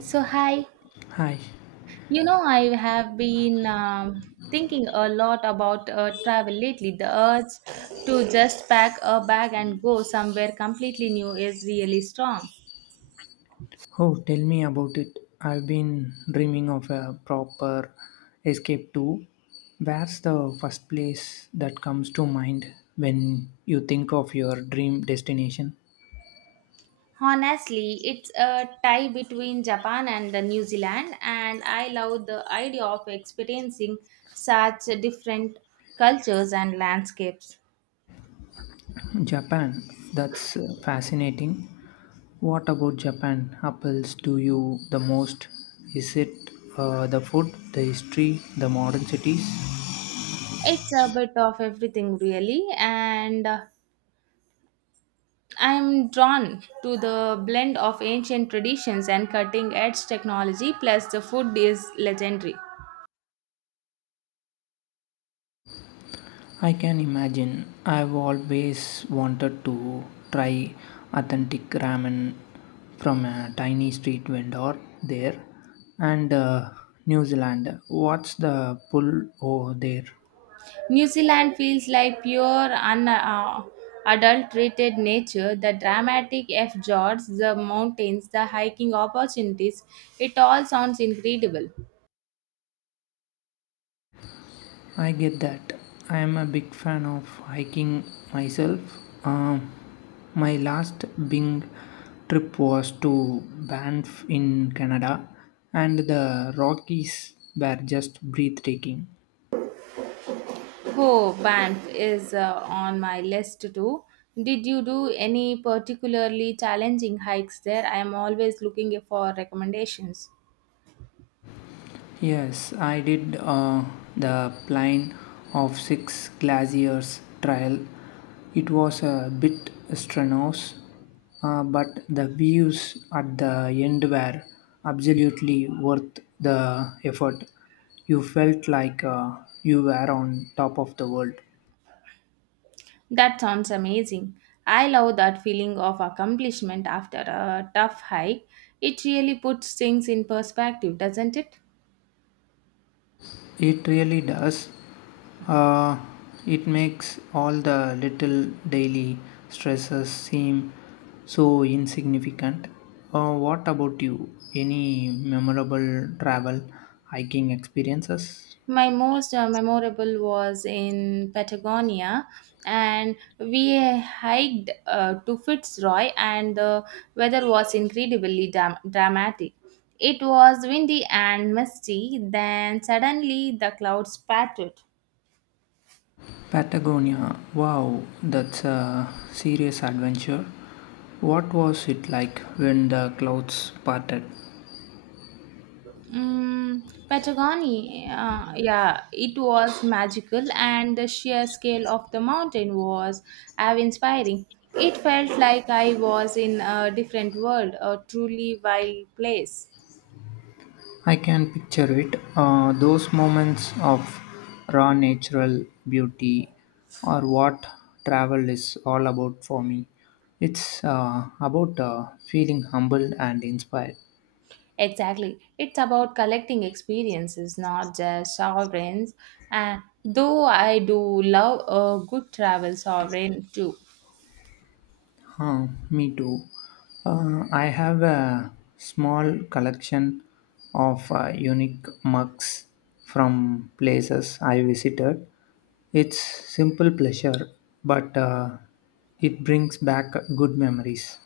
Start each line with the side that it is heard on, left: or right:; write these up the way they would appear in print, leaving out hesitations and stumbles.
right: So, hi.
left: Hi.
right: I have been thinking a lot about travel lately. The urge to just pack a bag and go somewhere completely new is really strong.
left: Oh, tell me about it. I've been dreaming of a proper escape too. Where's the first place that comes to mind when you think of your dream destination?
right: Honestly, it's a tie between Japan and the New Zealand, and I love the idea of experiencing such different cultures and landscapes.
left: Japan. That's fascinating. What about Japan apples to you the most? Is it the food, the history, the modern cities?
right: It's a bit of everything, really, and I'm drawn to the blend of ancient traditions and cutting edge technology, plus, the food is legendary.
left: I can imagine. I've always wanted to try authentic ramen from a tiny street vendor there, and New Zealand. What's the pull over there?
right: New Zealand feels like pure, unadulterated nature the dramatic F fjords, the mountains, the hiking opportunities. It all sounds incredible.
left: I get that. I am a big fan of hiking myself. Um, my last Bing trip was to Banff in Canada, and the Rockies were just breathtaking.
right: Oh, Banff is on my list too. Did you do any particularly challenging hikes there? I am always looking for recommendations.
left: Yes, I did the Plain of Six Glaciers trial. It was a bit strenuous, but the views at the end were absolutely worth the effort. You felt like you were on top of the world.
right: That sounds amazing. I love that feeling of accomplishment after a tough hike. It really puts things in perspective, doesn't it?
left: It really does. Uh, it makes all the little daily stresses seem so insignificant. What about you? Any memorable travel hiking experiences?
right: My most memorable was in Patagonia, and we hiked to Fitzroy, and the weather was incredibly dramatic. It was windy and misty, then suddenly the clouds parted.
left: Patagonia. Wow, that's a serious adventure. What was it like when the clouds parted?
right: Mm, Patagonia, yeah, it was magical, and the sheer scale of the mountain was awe-inspiring. It felt like I was in a different world, a truly wild place.
left: I can picture it. Those moments of raw natural beauty are what travel is all about for me. It's about feeling humbled and inspired.
right: Exactly. It's about collecting experiences, not just sovereigns. And though I do love a good travel sovereign too.
left: Huh, me too. I have a small collection of unique mugs from places I visited. It's simple pleasure, but it brings back good memories.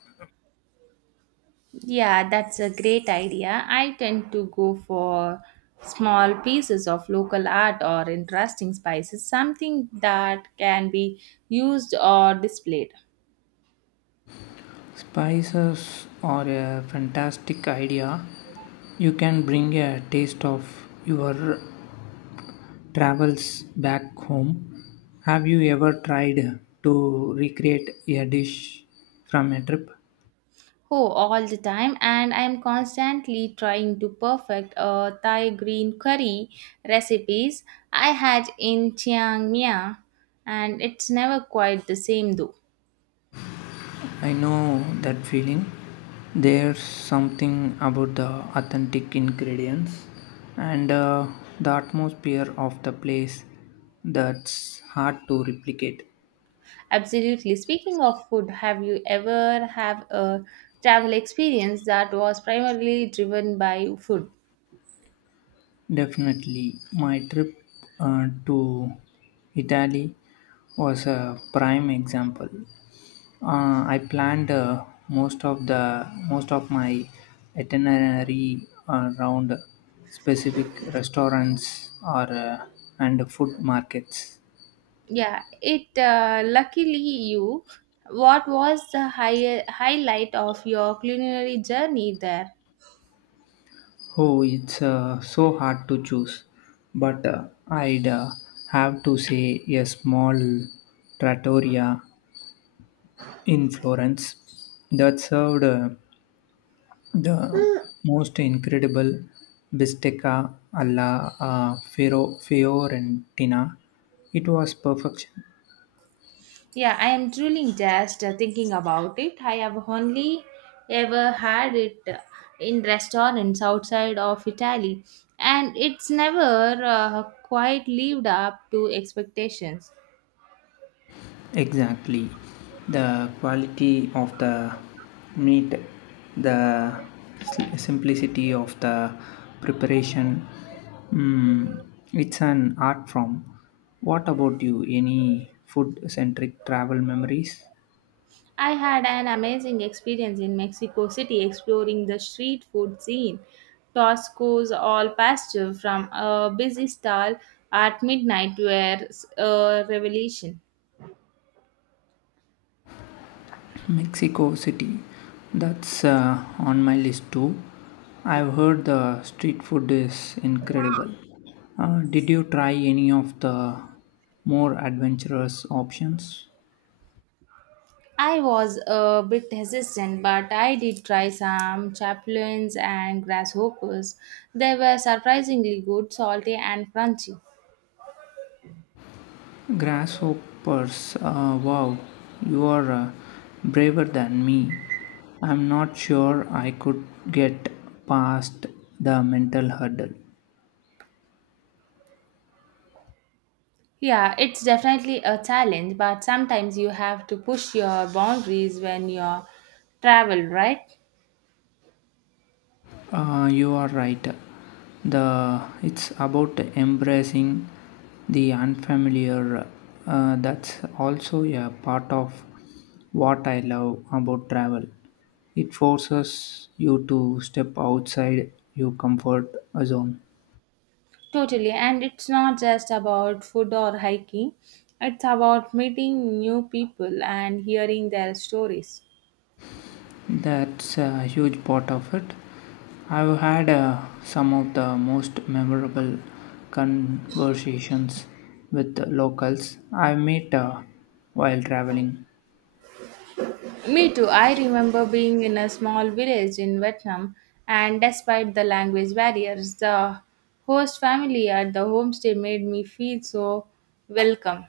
right: Yeah, that's a great idea. I tend to go for small pieces of local art or interesting spices, something that can be used or displayed.
left: Spices are a fantastic idea. You can bring a taste of your travels back home. Have you ever tried to recreate a dish from a trip?
right: Oh, all the time, and I'm constantly trying to perfect a Thai green curry recipes I had in Chiang Mai, and it's never quite the same though.
left: I know that feeling. There's something about the authentic ingredients and the atmosphere of the place that's hard to replicate.
right: Absolutely. Speaking of food, have you ever have a travel experience that was primarily driven by food?
left: Definitely. My trip to Italy was a prime example. I planned most of my itinerary around specific restaurants or and food markets.
right: Yeah, it luckily you. What was the highlight of your culinary journey there?
left: Oh, it's so hard to choose, but I'd have to say a small trattoria in Florence that served the most incredible bistecca alla Fiorentina. It was perfection.
right: Yeah, I am truly just thinking about it. I have only ever had it in restaurants outside of Italy, and it's never quite lived up to expectations.
left: Exactly. The quality of the meat, the simplicity of the preparation. Mm, it's an art form. What about you? Any food centric travel memories?
right: I had an amazing experience in Mexico City exploring the street food scene. Tosco's all pastor from a busy stall at midnight were a revelation.
left: Mexico City. That's on my list too. I've heard the street food is incredible. Did you try any of the more adventurous options?
right: I was a bit hesitant, but I did try some chapulines and grasshoppers. They were surprisingly good, salty, and crunchy.
left: Grasshoppers, wow, you are braver than me. I'm not sure I could get past the mental hurdle.
right: Yeah, it's definitely a challenge, but sometimes you have to push your boundaries when you travel, right?
left: You are right. The it's about embracing the unfamiliar. That's also a part of what I love about travel. It forces you to step outside your comfort zone.
right: Totally, and it's not just about food or hiking, it's about meeting new people and hearing their stories.
left: That's a huge part of it. I've had some of the most memorable conversations with locals I met while traveling.
right: Me too, I remember being in a small village in Vietnam, and despite the language barriers, the host family at the homestay made me feel so welcome.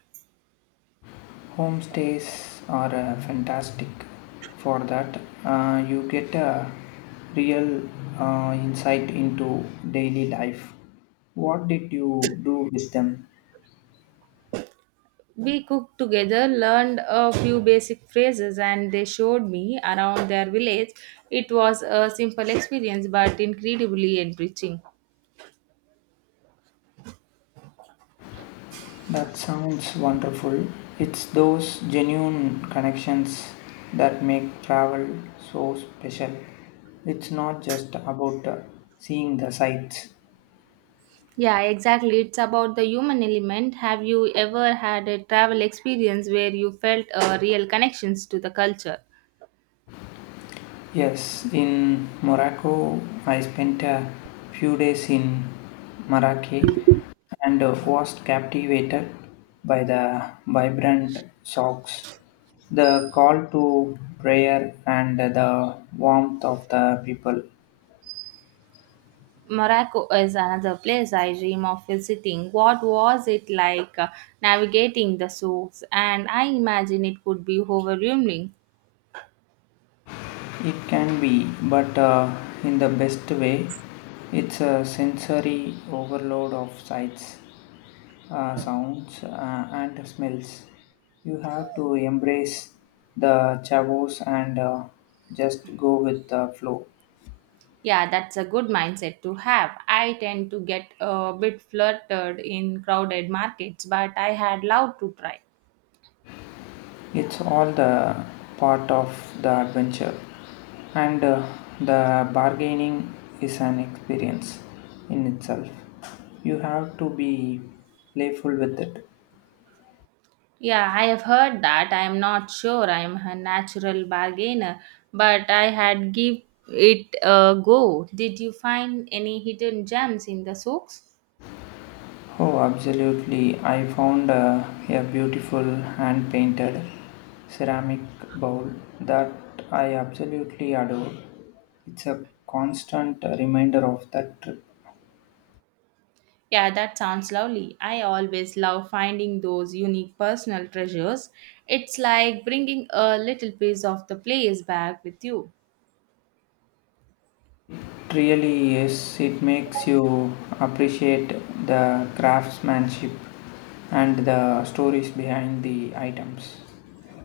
left: Homestays are fantastic for that. You get a real insight into daily life. What did you do with them?
right: We cooked together, learned a few basic phrases, and they showed me around their village. It was a simple experience but incredibly enriching.
left: That sounds wonderful. It's those genuine connections that make travel so special. It's not just about seeing the sights.
right: Yeah, exactly. It's about the human element. Have you ever had a travel experience where you felt real connections to the culture?
left: Yes, in Morocco, I spent a few days in Marrakech and was captivated by the vibrant shocks, the call to prayer, and the warmth of the people.
right: Morocco is another place I dream of visiting. What was it like navigating the souks? And I imagine it could be overwhelming.
left: It can be, but in the best way, it's a sensory overload of sights, sounds, and smells. You have to embrace the chavos and just go with the flow.
right: Yeah, that's a good mindset to have. I tend to get a bit fluttered in crowded markets, but I had loved to try.
left: It's all the part of the adventure, and the bargaining is an experience in itself. You have to be playful with it.
right: Yeah, I have heard that. I am not sure I am a natural bargainer, but I had give it a go. Did you find any hidden gems in the socks?
left: Oh, absolutely. I found a beautiful hand painted ceramic bowl that I absolutely adore. It's a constant reminder of that trip.
right: Yeah, that sounds lovely. I always love finding those unique personal treasures. It's like bringing a little piece of the place back with you.
left: It really is. It makes you appreciate the craftsmanship and the stories behind the items.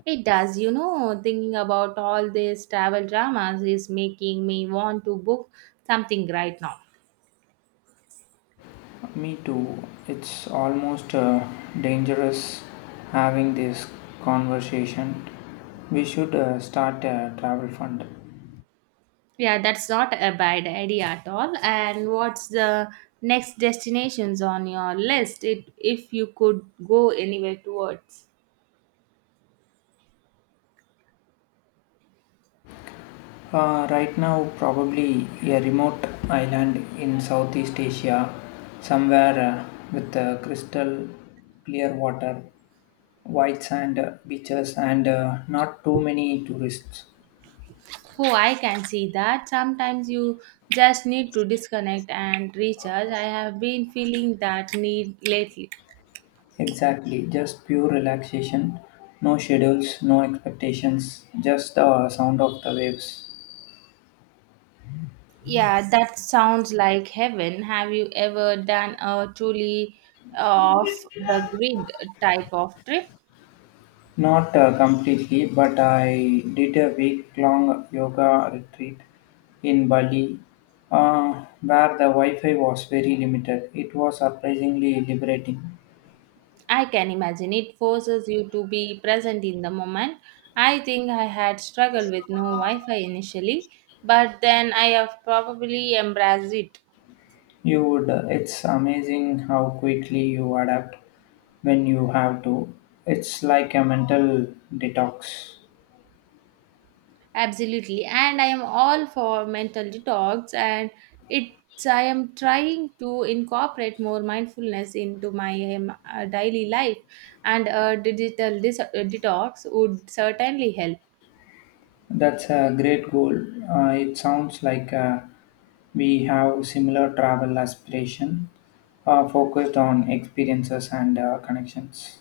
right: It does, you know, thinking about all these travel dramas is making me want to book something right now.
left: Me too. It's almost dangerous having this conversation. We should start a travel fund.
right: Yeah, that's not a bad idea at all. And what's the next destinations on your list? It, if you could go anywhere towards.
left: Right now, probably a remote island in Southeast Asia, somewhere with crystal clear water, white sand beaches, and not too many tourists.
right: Oh, I can see that. Sometimes you just need to disconnect and recharge. I have been feeling that need lately.
left: Exactly, just pure relaxation. No schedules, no expectations, just the sound of the waves.
right: Yeah, that sounds like heaven. Have you ever done a truly off the grid type of trip?
left: Not completely, but I did a week long yoga retreat in Bali where the Wi Fi was very limited. It was surprisingly liberating.
right: I can imagine it forces you to be present in the moment. I think I had struggled with no Wi Fi initially, but then I have probably embraced it.
left: You would, it's amazing how quickly you adapt when you have to. It's like a mental detox.
right: Absolutely. And I am all for mental detox and it's I am trying to incorporate more mindfulness into my daily life and a digital detox would certainly help.
left: That's a great goal. It sounds like we have similar travel aspiration, focused on experiences and connections.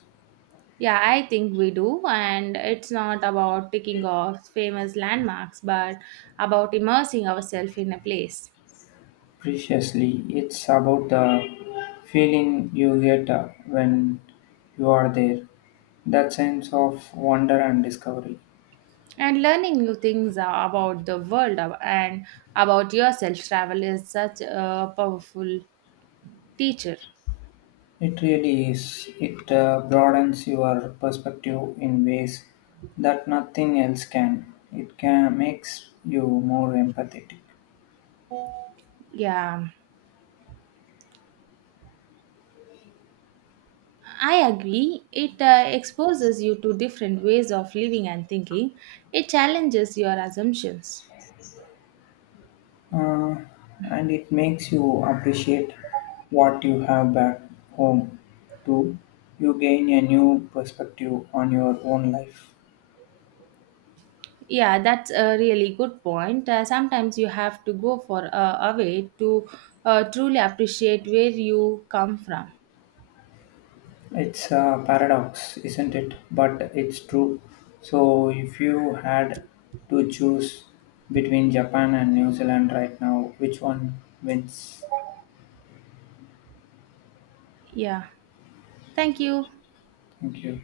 right: Yeah, I think we do. And it's not about ticking off famous landmarks, but about immersing ourselves in a place
left: Preciously, it's about the feeling you get when you are there. That sense of wonder and discovery.
right: and learning new things about the world and about yourself. Travel is such a powerful teacher.
left: It really is. It broadens your perspective in ways that nothing else can. It can makes you more empathetic.
right: Yeah, I agree. It exposes you to different ways of living and thinking, it challenges your assumptions.
left: uh, and it makes you appreciate what you have back home too. You gain a new perspective on your own life.
right: Yeah, that's a really good point. Sometimes you have to go for away to truly appreciate where you come from.
left: It's a paradox, isn't it? But it's true. So, if you had to choose between Japan and New Zealand right now, which one wins?
right: Yeah. Thank you.
left: Thank you.